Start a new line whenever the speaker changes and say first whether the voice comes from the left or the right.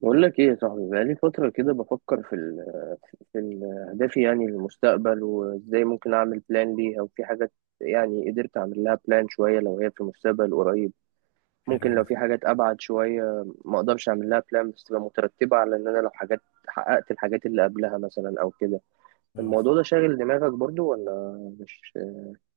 right: بقول لك ايه يا صاحبي؟ بقالي فترة كده بفكر في ال في ال اهدافي يعني للمستقبل وازاي ممكن اعمل بلان ليها. وفي حاجات يعني قدرت اعمل لها بلان شوية لو هي في المستقبل قريب،
left: حلو
right: ممكن لو
left: ده.
right: في حاجات ابعد شوية ما اقدرش اعمل لها بلان، بس تبقى مترتبة على ان انا لو حاجات حققت الحاجات اللي قبلها مثلا او كده.
left: اه
right: الموضوع ده شاغل دماغك برضو ولا مش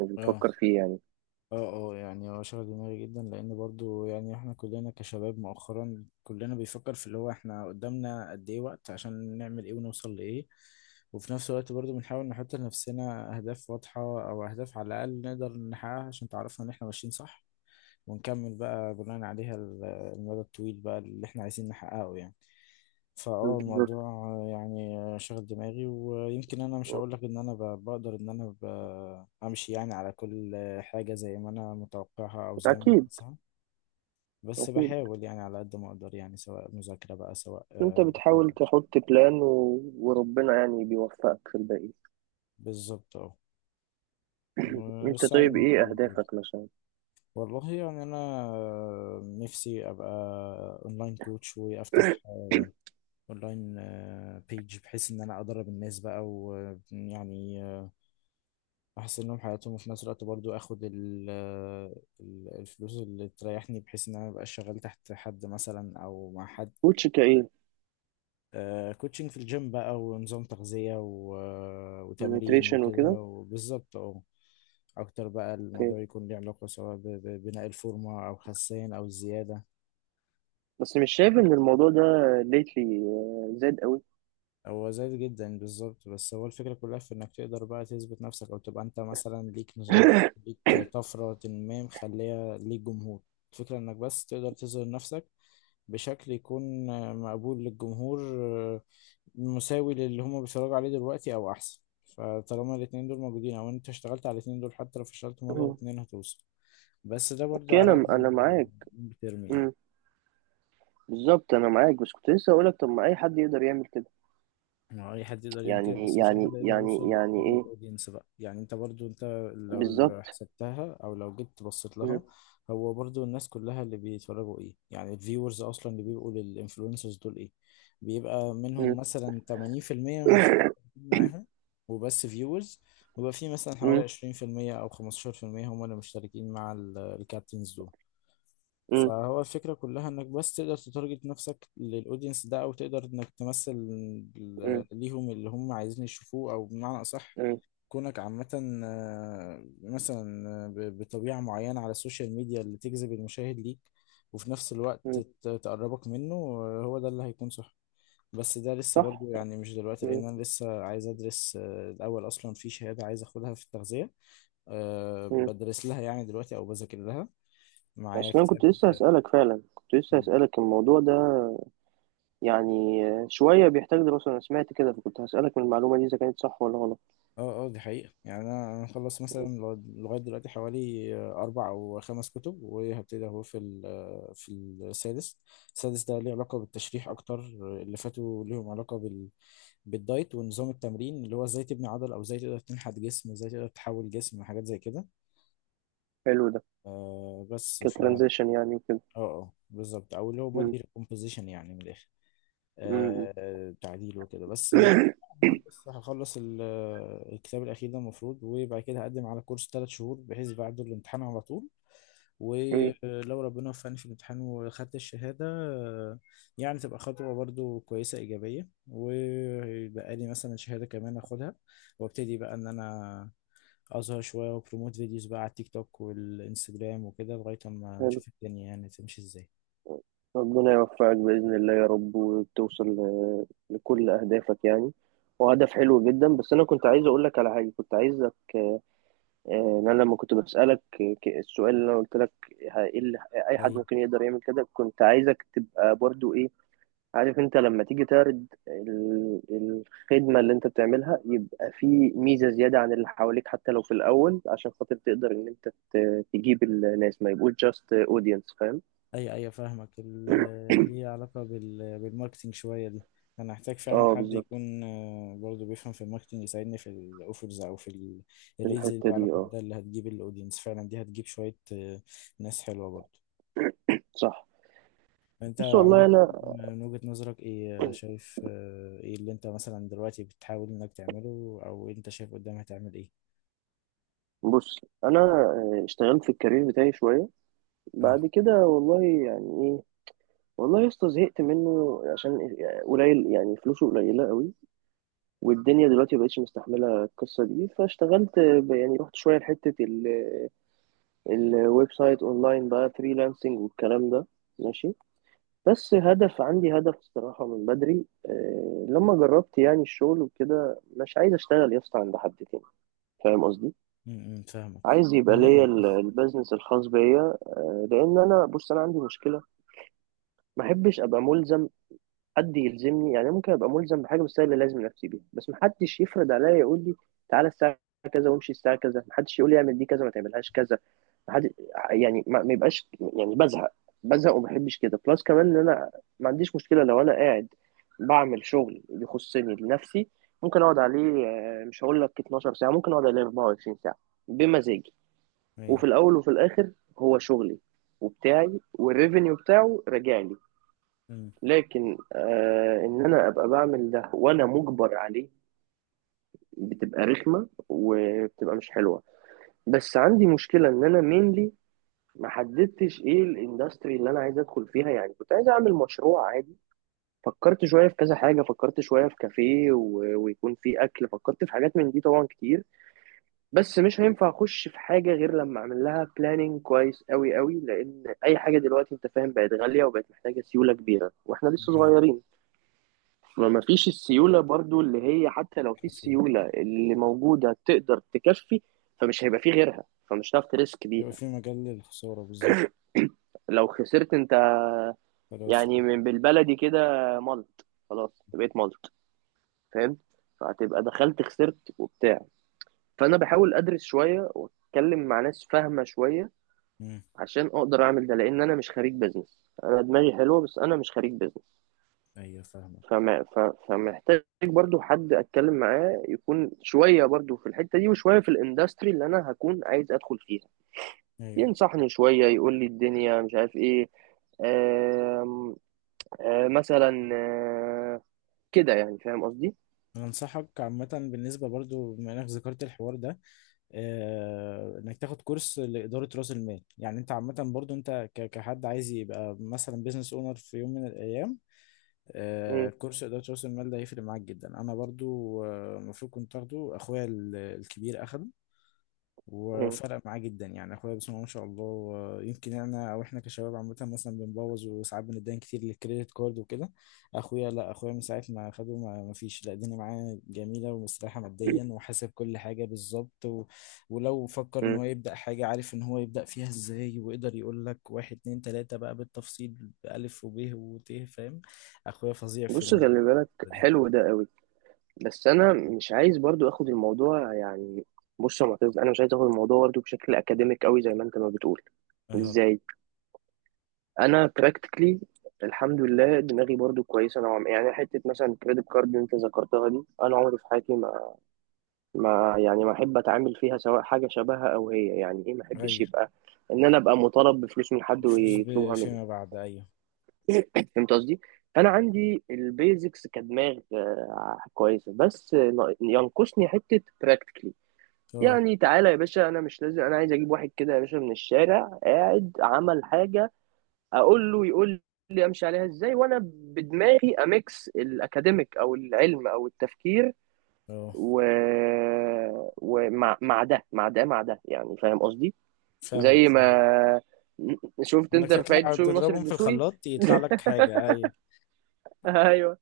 right: مش
left: اه اه
right: بتفكر فيه يعني؟
left: اه يعني هو شغل دماغي جدا لان برضو يعني احنا كلنا كشباب مؤخرا كلنا بيفكر في اللي هو احنا قدامنا قد ايه وقت عشان نعمل ايه ونوصل لايه، وفي نفس الوقت برضو بنحاول نحط لنفسنا اهداف واضحة او اهداف على الاقل نقدر نحققها عشان تعرفنا ان احنا ماشيين صح، ونكمل بقى بناء عليها المدى الطويل بقى اللي احنا عايزين نحققه يعني. فاه الموضوع
right: بالظبط.
left: يعني شاغل دماغي، ويمكن انا مش هقول لك ان انا بقدر ان انا امشي يعني على كل حاجة زي ما انا متوقعها او زي ما
right: اكيد
left: عايزها. بس
right: اكيد.
left: بحاول يعني على قد ما اقدر، يعني سواء مذاكرة بقى سواء
right: انت
left: محاولة.
right: بتحاول تحط بلان وربنا يعني بيوفقك في الباقي.
left: بالظبط اه،
right: انت
left: والسعي
right: طيب ايه
left: مطلوب برضه.
right: اهدافك مثلا؟
left: والله يعني انا نفسي ابقى اونلاين كوتش، وافتح اونلاين بيج بحيث ان انا ادرب الناس بقى، ويعني احسن لهم حياتهم، وفي نفس الوقت برضو اخد الفلوس اللي تريحني بحيث ان انا مبقاش شغال تحت حد مثلا او مع حد.
right: كوتش كايه؟
left: كوتشنج في الجيم بقى، ونظام تغذية وتمرين
right: نيوتريشن
left: وكده،
right: وكده؟
left: وبالظبط اه. اكتر بقى
right: اوكي،
left: الموضوع يكون ليه علاقة سواء ببناء الفورمة او خسان او الزيادة.
right: بس مش شايف ان الموضوع ده ليتلي زاد قوي؟
left: هو زايد جدا بالظبط، بس هو الفكرة كلها في انك تقدر بقى تثبت نفسك، او تبقى انت مثلا ليك نظام، ليك طفرة ما، مخلية ليك جمهور. الفكرة انك بس تقدر تظهر نفسك بشكل يكون مقبول للجمهور، مساوي للي هما بيتفرجوا عليه دلوقتي او احسن. فطالما الاتنين دول موجودين، او انت اشتغلت على الاتنين دول، حتى لو فشلت مرة
right: مم.
left: واتنين هتوصل. بس ده برضو
right: اوكي،
left: على
right: انا معاك.
left: الميد تيرم يعني.
right: مم. بالظبط انا معاك، بس كنت لسه اقولك طب ما اي حد يقدر يعمل كده.
left: ما هو اي حد يقدر يعمل كده،
right: يعني
left: بس مش اي
right: يعني
left: حد يقدر يوصل
right: يعني يعني
left: للتارجت
right: ايه؟
left: اودينس بقى. يعني انت برضو انت لو لو
right: بالظبط.
left: حسبتها او لو جيت بصيت
right: مم.
left: لها، هو برضو الناس كلها اللي بيتفرجوا ايه يعني، الفيورز اصلا اللي بيبقوا للانفلونسرز دول ايه، بيبقى منهم
right: مم.
left: مثلا 80% مش مشتركين معاهم وبس فيورز، ويبقى في مثلا حوالي
right: مم.
left: 20% او 15% هم اللي مشتركين مع الكابتنز دول.
right: مم.
left: فهو الفكرة كلها انك بس تقدر تتارجت نفسك للاودينس ده، او تقدر انك تمثل
right: مم.
left: ليهم اللي هم عايزين يشوفوه، او بمعنى اصح
right: مم.
left: كونك عامة مثلا بطبيعة معينة على السوشيال ميديا اللي تجذب المشاهد ليك، وفي نفس الوقت
right: مم.
left: تقربك منه. هو ده اللي هيكون صح. بس ده لسه
right: صح.
left: برضو يعني مش دلوقتي،
right: مم.
left: لان انا لسه عايز ادرس الاول، اصلا في شهادة عايز اخدها في التغذية.
right: مم.
left: بدرس لها يعني دلوقتي او بذاكر لها، معايا
right: اصلا
left: كتاب.
right: كنت لسه هسألك، فعلا كنت لسه هسألك الموضوع ده يعني شوية بيحتاج دراسة. أنا سمعت كده، فكنت هسألك من المعلومة دي إذا كانت صح ولا غلط.
left: اه اه، دي حقيقة يعني. انا انا مخلص مثلا لغاية دلوقتي حوالي اربع او خمس كتب، وهبتدي اهو في في السادس. السادس ده ليه علاقة بالتشريح اكتر، اللي فاتوا ليهم علاقة بال بالدايت ونظام التمرين، اللي هو ازاي تبني عضل او ازاي تقدر تنحت جسم، ازاي تقدر تحول جسم، حاجات زي كده.
right: حلو ده.
left: آه بس ف اه.
right: كترانزيشن يعني وكده؟
left: اه بالظبط، او اللي هو
right: مم.
left: بودي ريكومبوزيشن يعني من الاخر.
right: مم.
left: آه تعديل وكده بس.
right: مم.
left: بس هخلص الكتاب الأخير ده المفروض، وبعد كده هقدم على كورس ثلاث شهور، بحيث بعد الامتحان على طول.
right: إيه،
left: ولو ربنا وفقني في الامتحان وخدت الشهادة، يعني تبقى خطوة برضو كويسة إيجابية، ويبقى لي مثلا شهادة كمان أخدها، وابتدي بقى إن أنا أظهر شوية وبروموت فيديوز بقى على التيك توك والإنستجرام وكده، لغاية ما
right: حلو.
left: نشوف الدنيا يعني تمشي إزاي.
right: ربنا يوفقك بإذن الله يا رب، وتوصل ل- لكل أهدافك يعني. وهدف حلو جدا. بس أنا كنت عايز أقول لك على حاجة كنت عايزك آه، آه، إن أنا لما كنت بسألك، ك- السؤال اللي أنا قلت لك ه- إيه اللي إيه أي حد
left: أي
right: ممكن يقدر يعمل كده، كنت عايزك تبقى برضو إيه، عارف، انت لما تيجي تعرض ال- الخدمة اللي انت بتعملها يبقى في ميزة زيادة عن اللي حواليك، حتى لو في الأول، عشان خاطر تقدر ان انت ت- تجيب الناس ما يبقوش جاست اودينس. فاهم؟
left: ايوه ايوه، فاهمك. ليه علاقة بال... بالماركتينج شوية دي. انا هحتاج فعلا اه
right: اه
left: حد
right: بالظبط.
left: يكون برضه بيفهم في الماركتينج، يساعدني في الاوفرز او في
right: في
left: الريلز اللي
right: الحتة
left: ليها
right: دي
left: علاقة
right: اه.
left: بده، اللي هتجيب الاودينس فعلا. دي هتجيب شوية ناس حلوة برضه.
right: صح.
left: انت
right: بص
left: اه عامة
right: والله انا،
left: والله، من وجهة نظرك ايه شايف ايه اللي انت مثلا دلوقتي بتحاول انك تعمله، او انت شايف قدام هتعمل ايه؟
right: بص انا اشتغلت في الكارير بتاعي شوية. بعد
left: اه
right: كده والله يعني ايه، والله يا اسطى زهقت منه عشان يعني قليل، يعني فلوسه قليلة قوي، والدنيا دلوقتي مبقتش مستحملة القصة دي. فاشتغلت ب- يعني رحت شوية لحتة الويب سايت اونلاين بقى، فريلانسنج والكلام ده. ماشي. بس هدف عندي، هدف الصراحة من بدري، لما جربت يعني الشغل وكده، مش عايز اشتغل يا اسطى عند حد تاني. فاهم قصدي؟
left: م- م، فاهمك
right: عايز يبقى ليا
left: كلنا.
right: ال- البيزنس الخاص بيا، لان انا بص انا عندي مشكلة، ما احبش ابقى ملزم. حد يلزمني يعني، ممكن ابقى ملزم بحاجه بس هي اللي لازم نفسي بيها، بس محدش يفرض عليا يقول لي تعالى الساعه كذا وامشي الساعه كذا، محدش يقول لي اعمل دي كذا ما تعملهاش كذا. محد يعني ما يبقاش يعني بزهق، بزهق وما بحبش كده. بلس كمان ان انا ما عنديش مشكله لو انا قاعد بعمل شغل يخصني لنفسي، ممكن اقعد عليه، مش هقول لك 12 ساعة ساعه، ممكن اقعد عليه 24 ساعة ساعه بمزاجي.
left: مم،
right: وفي
left: ايه.
right: الاول وفي الاخر هو شغلي وبتاعي، والريفينيو بتاعه راجع لي.
left: امم.
right: لكن آه ان انا ابقى بعمل ده وانا مجبر عليه، بتبقى رخمه وبتبقى مش حلوه. بس عندي مشكله ان انا مينلي ما حددتش ايه الاندستري اللي انا عايز ادخل فيها. يعني كنت عايز اعمل مشروع عادي، فكرت شويه في كذا حاجه، فكرت شويه في كافيه ويكون فيه اكل، فكرت في حاجات من دي طبعا كتير. بس مش هينفع اخش في حاجه غير لما اعمل لها بلاننج كويس قوي قوي، لان اي حاجه دلوقتي انت فاهم بقت غاليه وبقت محتاجه سيوله كبيره، واحنا لسه
left: حقيقي.
right: صغيرين. ما فيش السيولة برضو اللي هي، حتى لو في
left: في
right: السيولة اللي موجودة تقدر تكفي، فمش هيبقى في غيرها، فمش هتعرف تريسك بيها.
left: في مجال للخسارة بالظبط.
right: لو خسرت انت
left: خلاص.
right: يعني من بالبلدي كده ملط، خلاص أنت بقيت ملط. فاهم؟ فهتبقى دخلت خسرت وبتاع. فانا بحاول ادرس شوية واتكلم مع ناس فاهمة شوية
left: مم.
right: عشان اقدر اعمل ده، لان انا مش خريج بزنس. انا دماغي حلوة، بس انا مش خريج بزنس.
left: ايوه فاهمك.
right: فما ف- فمحتاج برضو حد اتكلم معاه يكون شويه برضو في الحته دي، وشويه في الاندستري اللي انا هكون عايز ادخل فيها،
left: ايوه،
right: ينصحني شويه يقول لي الدنيا مش عارف ايه. آم، مثلا كده يعني، فاهم قصدي؟
left: انا انصحك عامه بالنسبه برضو، بما انك ذكرت الحوار ده، آه انك تاخد كورس لاداره راس المال. يعني انت عامه برضو انت كحد عايز يبقى مثلا بيزنس اونر في يوم من الايام، آه
right: م-
left: كورس اداره راس المال ده هيفرق معاك جدا. انا برضو المفروض آه المفروض كنت اخده. اخويا الكبير اخده،
right: م-
left: وفرق معاه جدا يعني. اخويا بسم الله ما شاء الله، يمكن انا او احنا كشباب عامه مثلا بنبوظ، وساعات بنتدين كتير للكريدت كارد وكده. اخويا لا، اخويا من ساعه ما خده ما فيش لا، الدنيا معاه جميله ومستريحه ماديا، وحاسب كل حاجه بالظبط و... ولو فكر ان
right: م.
left: هو يبدا حاجه، عارف ان هو يبدا فيها ازاي، ويقدر يقول لك واحد اتنين تلاته بقى بالتفصيل، بالف وب وت فاهم. اخويا فظيع في
right: بص
left: ال...
right: خلي بالك،
left: دي
right: حلو ده قوي، بس انا مش عايز برضو اخد الموضوع يعني. بص يا معتز، انا مش عايز اخد الموضوع برضو بشكل اكاديميك قوي زي ما انت ما بتقول.
left: اهو.
right: ازاي؟ انا براكتيكلي، الحمد لله دماغي برضو كويسه نوعا ما يعني. حته مثلا كريدت كارد انت ذكرتها دي، انا عمري في حياتي ما، ما احب اتعامل فيها سواء حاجه شبهها او هي يعني ايه. ما احبش
left: ايوه
right: يبقى ان انا ابقى مطالب بفلوس من حد
left: الفلوس
right: ويطلبها مني.
left: فيما بعد ايوه.
right: فهمت قصدي؟ انا عندي البيزكس كدماغ كويسه، بس نا- ينقصني حته براكتيكلي.
left: اه
right: يعني تعالى يا باشا انا مش لازم، انا عايز اجيب واحد كده يا باشا من الشارع قاعد عمل حاجه، اقول له يقول لي امشي عليها ازاي، وانا بدماغي اميكس الاكاديميك او العلم او التفكير
left: اه
right: و... ومع مع ده يعني، فاهم قصدي؟
left: فاهمك
right: زي
left: فاهمك.
right: ما شفت
left: انك
right: انت رفاعي
left: تطلع
right: الدسوقي وناصر
left: تضربهم في
right: الدسوقي.
left: الخلاط يطلع لك حاجة، ايوه.
right: ايوه،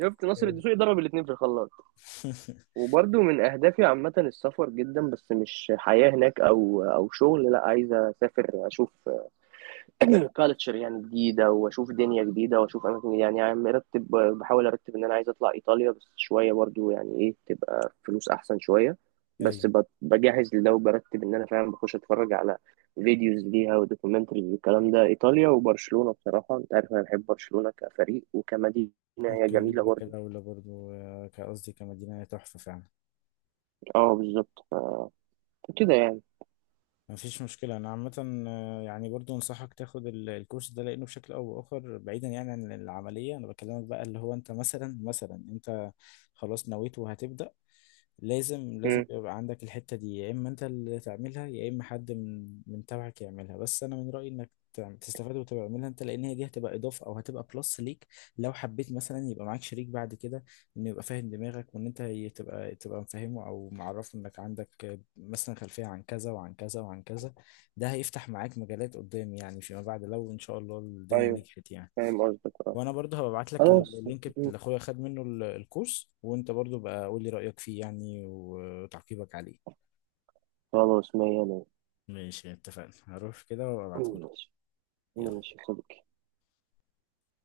right: شفت ناصر
left: أوكي.
right: الدسوقي ضرب الاثنين في الخلاط. وبرده من اهدافي عامه السفر جدا، بس مش حياه هناك او شغل، لا، عايز اسافر اشوف كالتشر يعني جديدة، وأشوف دنيا جديدة، وأشوف أماكن جديدة يعني. عم مرتب، بحاول أرتب إن أنا عايز أطلع إيطاليا، بس شوية برضو يعني إيه تبقى فلوس أحسن شوية. بس
left: ايوه.
right: ب- بجهز لده وبرتب إن أنا فعلا بخش أتفرج على فيديوز ليها ودوكيومنتريز والكلام ده، إيطاليا وبرشلونة. بصراحة أنت عارف أنا بحب برشلونة كفريق وكمدينة، هي
left: ممكن
right: جميلة
left: نبدأ
right: برضو.
left: كدولة برضو كقصدي كمدينة، هي تحفة فعلا.
right: أه بالظبط. ف- فكده يعني.
left: مفيش مشكلة. أنا عامة يعني برضو أنصحك تاخد الكورس ده، لأنه بشكل أو بآخر بعيدا يعني عن العملية. أنا بكلمك بقى اللي هو أنت مثلا أنت خلاص نويت وهتبدأ، لازم لازم
right: مم.
left: يبقى عندك الحتة دي، يا إما أنت اللي تعملها يا إما حد من تبعك يعملها. بس أنا من رأيي إنك تستفاد وتعملها أنت، لأن هي دي هتبقى إضافة أو هتبقى بلس ليك. لو حبيت مثلا يبقى معاك شريك بعد كده، إنه يبقى فاهم دماغك، وإن أنت تبقى تبقى مفهمه أو معرفه إنك عندك مثلا خلفية عن كذا وعن كذا وعن كذا. ده هيفتح معاك مجالات قدام يعني فيما بعد، لو إن شاء الله الدنيا
right: أيوه
left: نجحت يعني.
right: فاهم قصدك أه.
left: وانا برضه هبقى ابعت لك
right: خلاص.
left: اللينك
right: مم.
left: اللي اخويا خد منه الكورس، وانت برضه بقى قول لي رايك فيه يعني وتعقيبك عليه.
right: خلاص مية مية.
left: ماشي اتفقنا، هروح كده
right: مم،
left: وابعتهولك.
right: ماشي.
left: يلا.
right: ماشي يا صديقي.